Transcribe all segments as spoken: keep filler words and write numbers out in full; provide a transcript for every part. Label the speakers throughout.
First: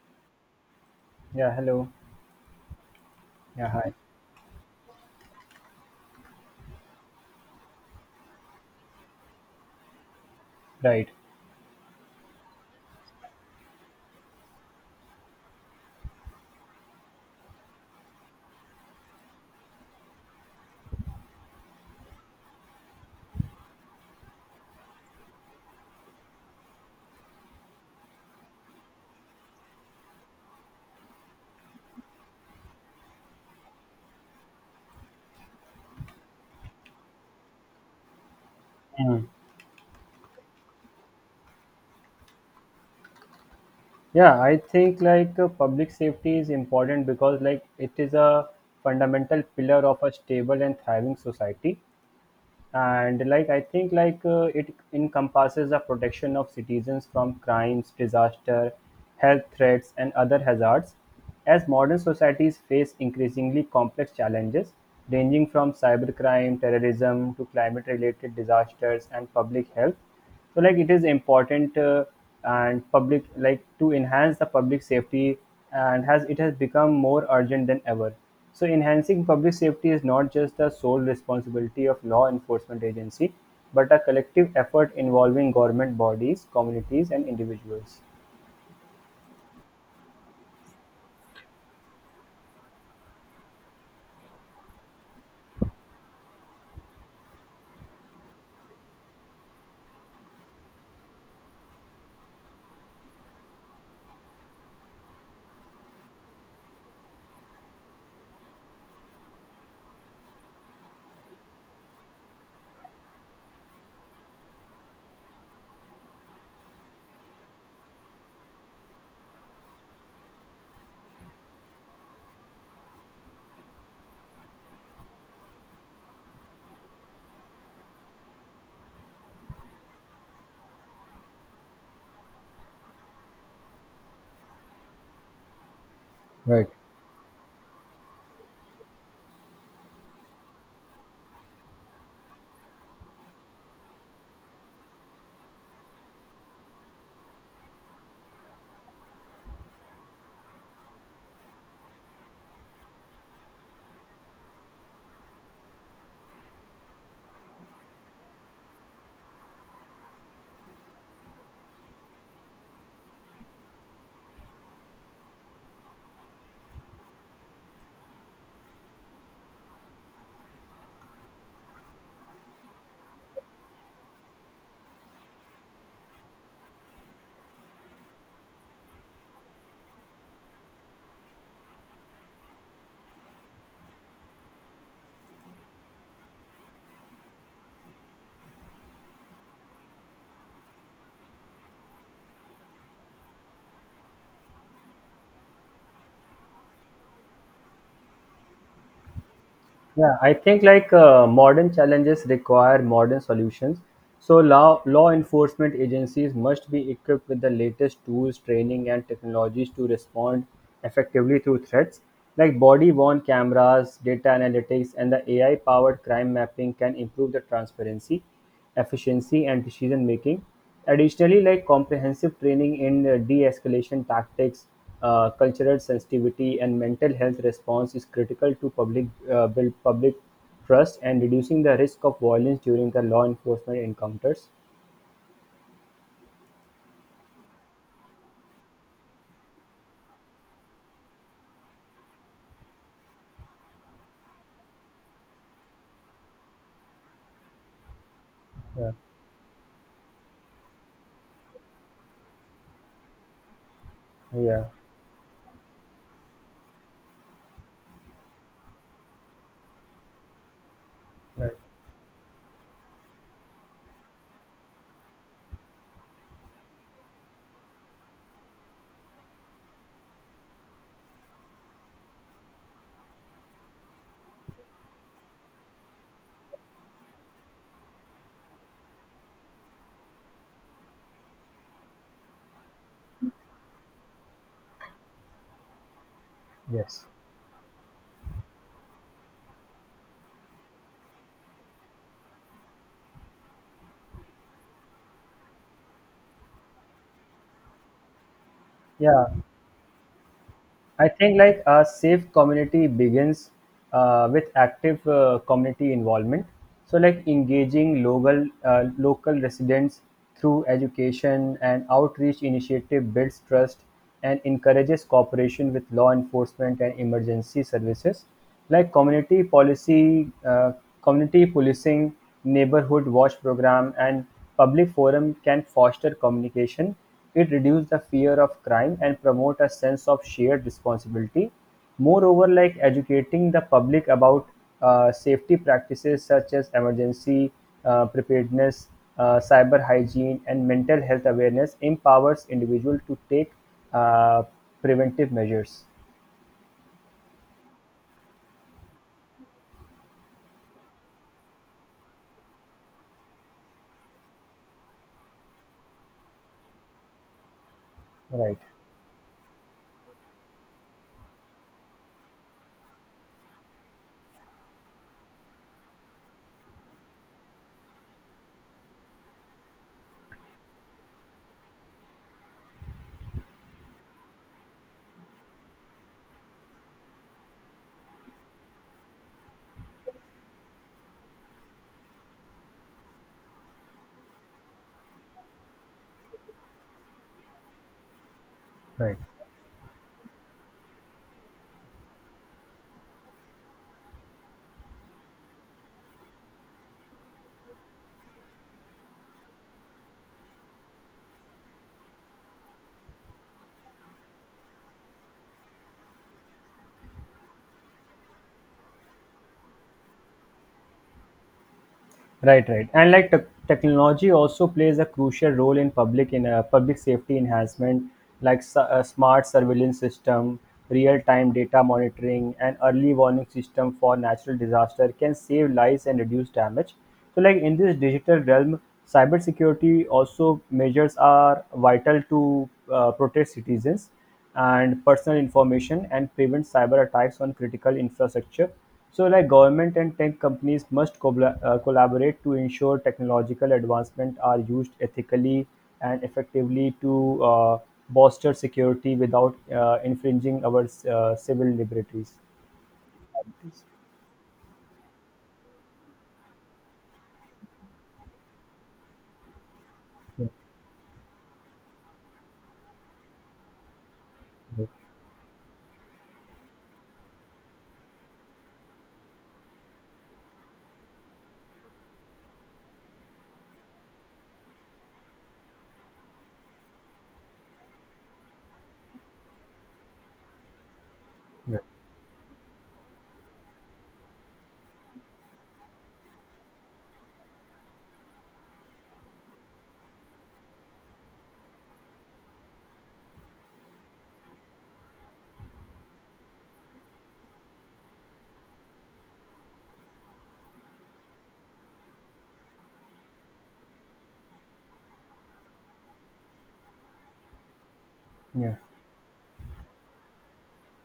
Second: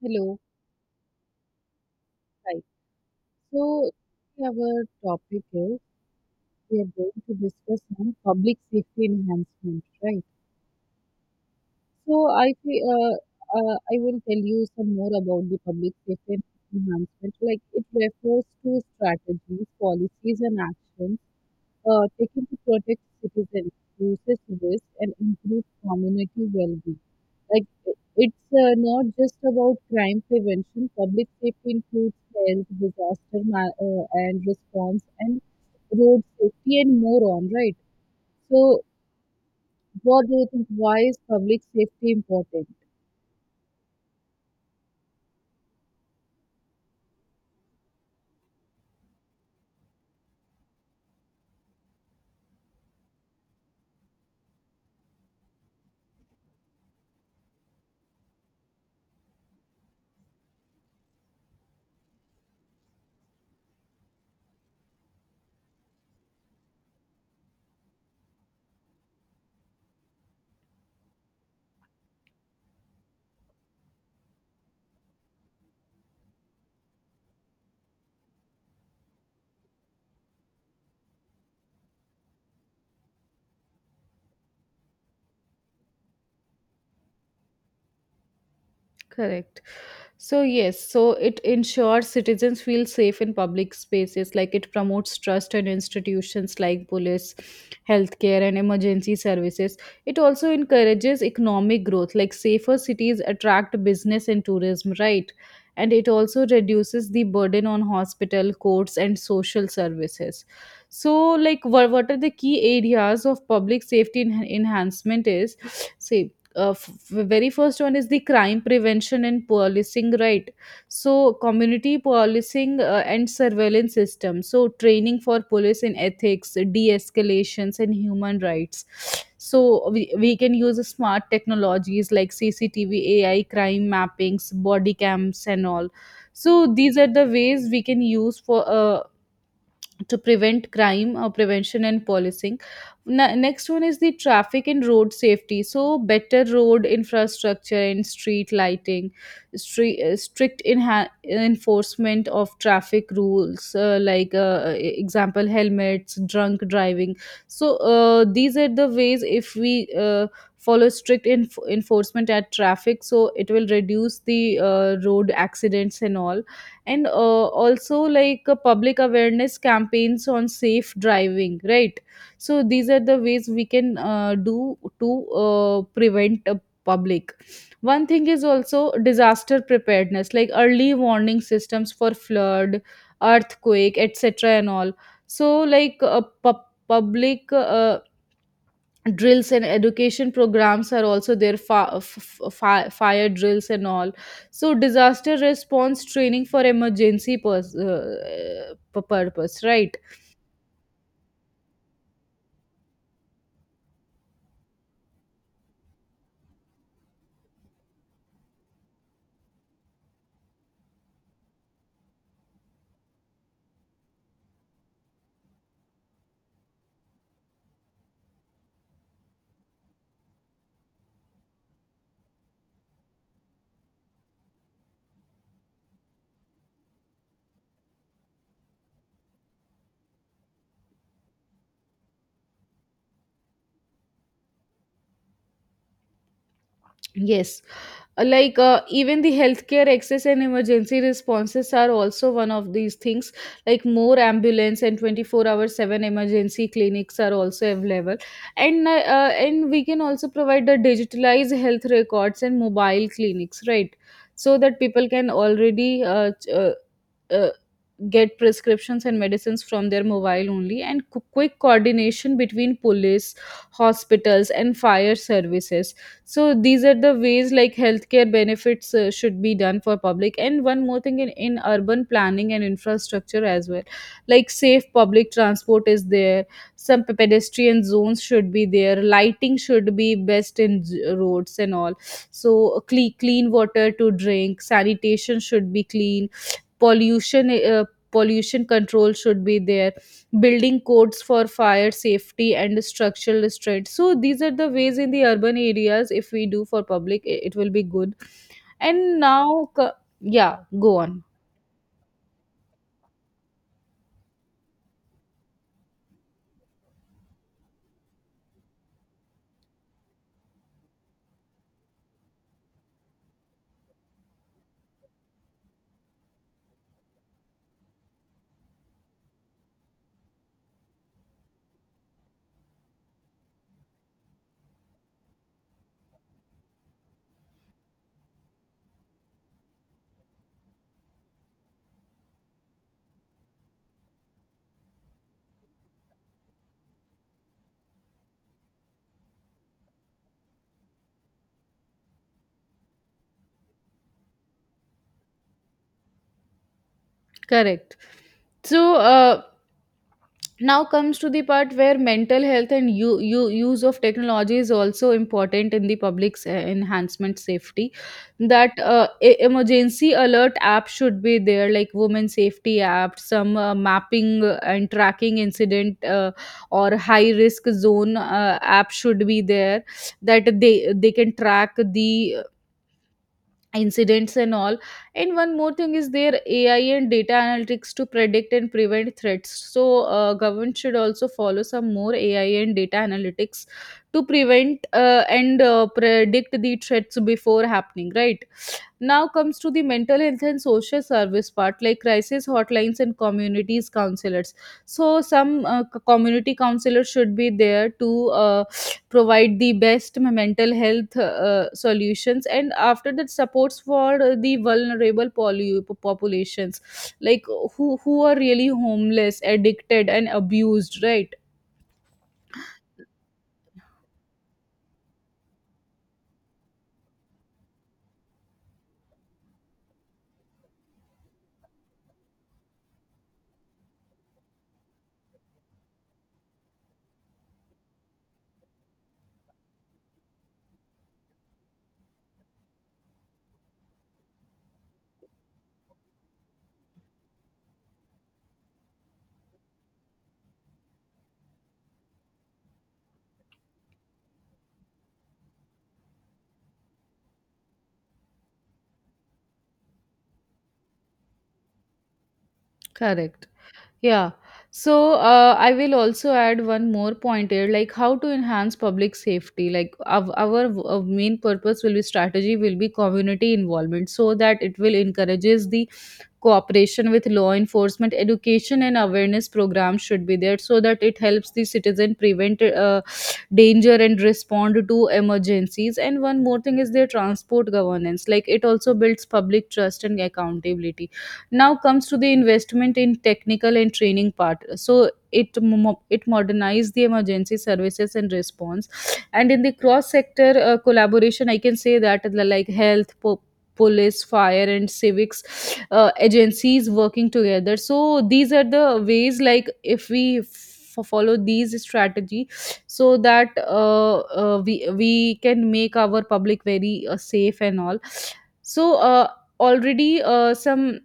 Speaker 1: Hello.
Speaker 2: Yeah, hello.
Speaker 1: Hi.
Speaker 2: Yeah,
Speaker 1: So
Speaker 2: hi.
Speaker 1: our topic is we are going to discuss on public safety enhancement, right?
Speaker 2: Right.
Speaker 1: So I fe- uh, uh, I will tell you some more about the public safety enhancement. Like it refers to strategies, policies, and actions uh, taken to protect citizens, reduces risk, and improves community well-being. Like i- it's uh, not just about crime prevention. Public safety includes health, disaster ma- uh, and response, and road safety, and more on. Right. So,
Speaker 2: Mm.
Speaker 1: what do you think? Why is public safety important?
Speaker 2: Yeah, I think like uh, public safety is important because like it is a fundamental pillar of a stable and thriving society. And like I think like uh, it encompasses the protection of citizens from crimes, disaster, health threats, and other hazards. As modern societies face increasingly complex challenges ranging from cybercrime, terrorism to climate related disasters and public health, so like it is important uh, and public like to enhance the public safety and has it has become more urgent than ever, so enhancing public safety is not just the sole responsibility of law enforcement agency but a collective effort involving government bodies communities and individuals.
Speaker 1: Correct. So, yes, so it ensures citizens feel safe in public spaces, like it promotes trust in institutions like police, healthcare, and emergency services. It also encourages economic growth, like safer cities attract business and tourism, right? And it also reduces the burden on hospital, courts, and social services. So, like, what, what are the key areas of public safety en- enhancement is? Say, uh, f- very first one is the crime prevention and policing, right? So community policing uh, and surveillance system. So training for police in ethics, de-escalations, and human rights. So we, we can use smart technologies like cctv ai crime mappings, body cams, and all. So
Speaker 2: Right.
Speaker 1: these are the ways we can use for uh, to prevent crime or prevention and policing. Na- next one is the traffic and road safety. So better road infrastructure and street lighting, stre- uh, strict inha- enforcement of traffic rules, uh, like uh, e- example helmets, drunk driving. So uh, these are the ways, if we uh, follow strict enf- enforcement at traffic, so it will reduce the uh, road accidents and all. And uh, also like uh, public awareness campaigns on safe driving, right? So these are the ways we can uh, do to uh, prevent a public. One thing is also disaster preparedness, like early warning systems for flood, earthquake, etc. and all. So like a pub- public uh, drills and education programs are also there, fa- f- f- fire drills and all. So disaster response training for emergency pers- uh, purpose, right?
Speaker 2: Yeah, I think like uh, modern challenges require modern solutions. So law law enforcement agencies must be equipped with the latest tools, training, and technologies to respond effectively to threats. Like body-worn cameras, data analytics, and the A I-powered crime mapping can improve the transparency efficiency and decision-making. Additionally, like comprehensive training in uh, de-escalation tactics, uh, cultural sensitivity, and mental health response is critical to public uh, build public trust and reducing the risk of violence during the law enforcement encounters.
Speaker 1: Yes. Uh, like uh, even the healthcare access and emergency responses are also one of these things. Like more ambulance and twenty four hour seven emergency clinics are also available, and
Speaker 2: Yeah,
Speaker 1: uh, uh, and we can also provide the digitalized health records and mobile clinics, right? So
Speaker 2: yeah,
Speaker 1: that people can already uh, ch- uh, uh, get prescriptions and medicines from their mobile only, and qu-
Speaker 2: right.
Speaker 1: quick coordination between police, hospitals, and fire services. So these are the ways like healthcare benefits uh, should be done for public. And one more thing, in, in urban planning and infrastructure as well. Like safe public transport is there, some pe- pedestrian zones should be there, lighting should be best in z- roads and all. So clean, clean water to drink, sanitation should be clean,
Speaker 2: Yes.
Speaker 1: pollution uh, pollution control should be there, building codes for fire safety and structural restraint. So these are the ways in the urban areas, if we do for public, it, it will be good. And
Speaker 2: Yeah,
Speaker 1: now co- yeah, go
Speaker 2: I
Speaker 1: on.
Speaker 2: think like a safe community begins uh, with active uh, community involvement. So like engaging local uh, local residents through education and outreach initiative builds trust and encourages cooperation with law enforcement and emergency services. Like community policy, uh, community policing, neighborhood watch program, and public forum can foster communication, it reduces the fear of crime and promote a sense of shared responsibility. Moreover, like educating the public about uh, safety practices such as emergency uh, preparedness, uh, cyber hygiene, and mental health awareness empowers individuals to take uh, preventive measures.
Speaker 1: Correct. So uh, now comes to the part where mental health and you, you use of technology is also important in the public's uh, enhancement safety.
Speaker 2: Right,
Speaker 1: That uh, e- emergency alert app should be there, like women safety app, some uh, mapping uh, and tracking incident, uh, or high risk zone uh, app should be there, that they they can track the incidents and all. And one more thing is their ai and data analytics to predict and prevent threats. So uh, government should also follow some more ai and data analytics to prevent uh, and uh, predict the threats before happening, right?
Speaker 2: right.
Speaker 1: Now comes to the mental health and social service part, like crisis hotlines and communities counselors. So some uh, c- community counselors should be there to uh, provide the best mental health uh, solutions. And after that, supports for the vulnerable poly- populations, like who who are really homeless, addicted, and abused, right?
Speaker 2: Right, right. And like tech technology also plays a crucial role in public in uh, public safety enhancement, like su- uh, smart surveillance system, real-time data monitoring, and early warning system for natural disaster can save lives and reduce damage. So, like in this digital realm, cybersecurity also measures are vital to uh, protect citizens and personal information and prevent cyber attacks on critical infrastructure. So, like government and tech companies must cobla- uh, collaborate to ensure technological advancement are used ethically and effectively to uh, bolster security without uh, infringing our uh, civil liberties.
Speaker 1: Correct. Yeah. So uh, I will also add one more point here, like how to enhance public safety. Like our, our uh, main purpose will be strategy will be community involvement, so that it
Speaker 2: Yeah.
Speaker 1: will encourages the cooperation with law enforcement. Education and awareness programs should be there so that it helps the citizen prevent uh, danger and respond to emergencies. And one more thing is their transport governance, like it also builds public trust and accountability. Now comes to the investment in technical and training part. So it mo- it modernized the emergency services and response. And in the cross sector uh, collaboration, I can say that like health po- police, fire, and civics uh, agencies working together. So these are the ways like, if we f- follow these strategy, so that uh, uh, we we can make our public very uh, safe and all.
Speaker 2: Yeah.
Speaker 1: So uh, already uh, some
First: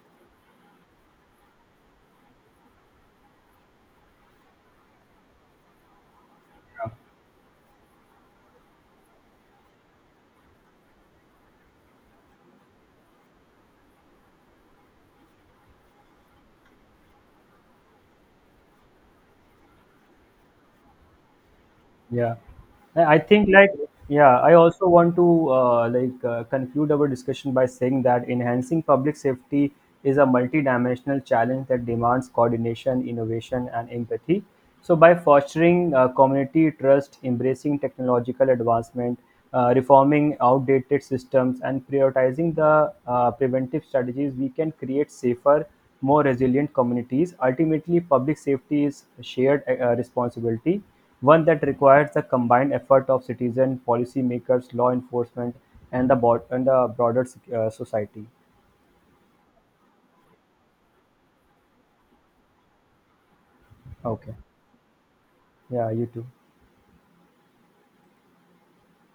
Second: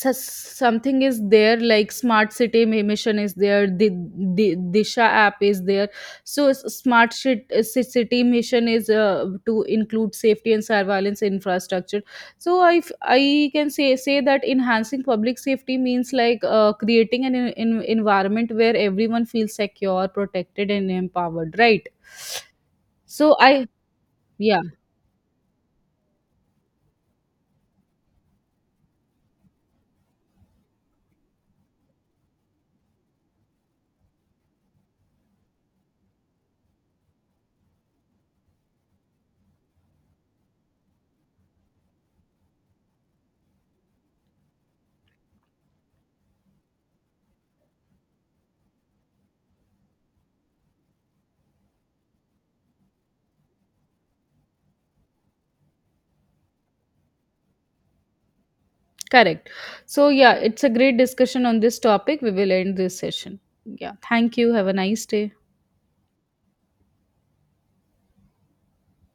Speaker 1: so- something is there, like smart city Mi- mission is there, the, the disha app is there. So s- smart Shit- uh, Ci- city mission is uh, to include safety and surveillance infrastructure. So i f- I can say say that enhancing public safety means like uh, creating an en- en- environment where everyone feels secure, protected, and empowered, right?
Speaker 2: Yeah, I I
Speaker 1: so
Speaker 2: think
Speaker 1: I
Speaker 2: like yeah, I
Speaker 1: yeah
Speaker 2: also want to uh, like uh, conclude our discussion by saying that enhancing public safety is a multidimensional challenge that demands coordination, innovation, and empathy. So, by fostering uh, community trust, embracing technological advancement, uh, reforming outdated systems, and prioritizing the uh, preventive strategies, we can create safer, more resilient communities. Ultimately, public safety is a shared uh, responsibility one that requires the combined effort of citizens, policymakers, law enforcement, and the bo- and the broader sec- uh, society.
Speaker 1: Correct. So, yeah, it's a great discussion on this topic. We will end this session. Yeah.
Speaker 2: Okay.
Speaker 1: Thank you. Have a nice day.
Speaker 2: Yeah, you too.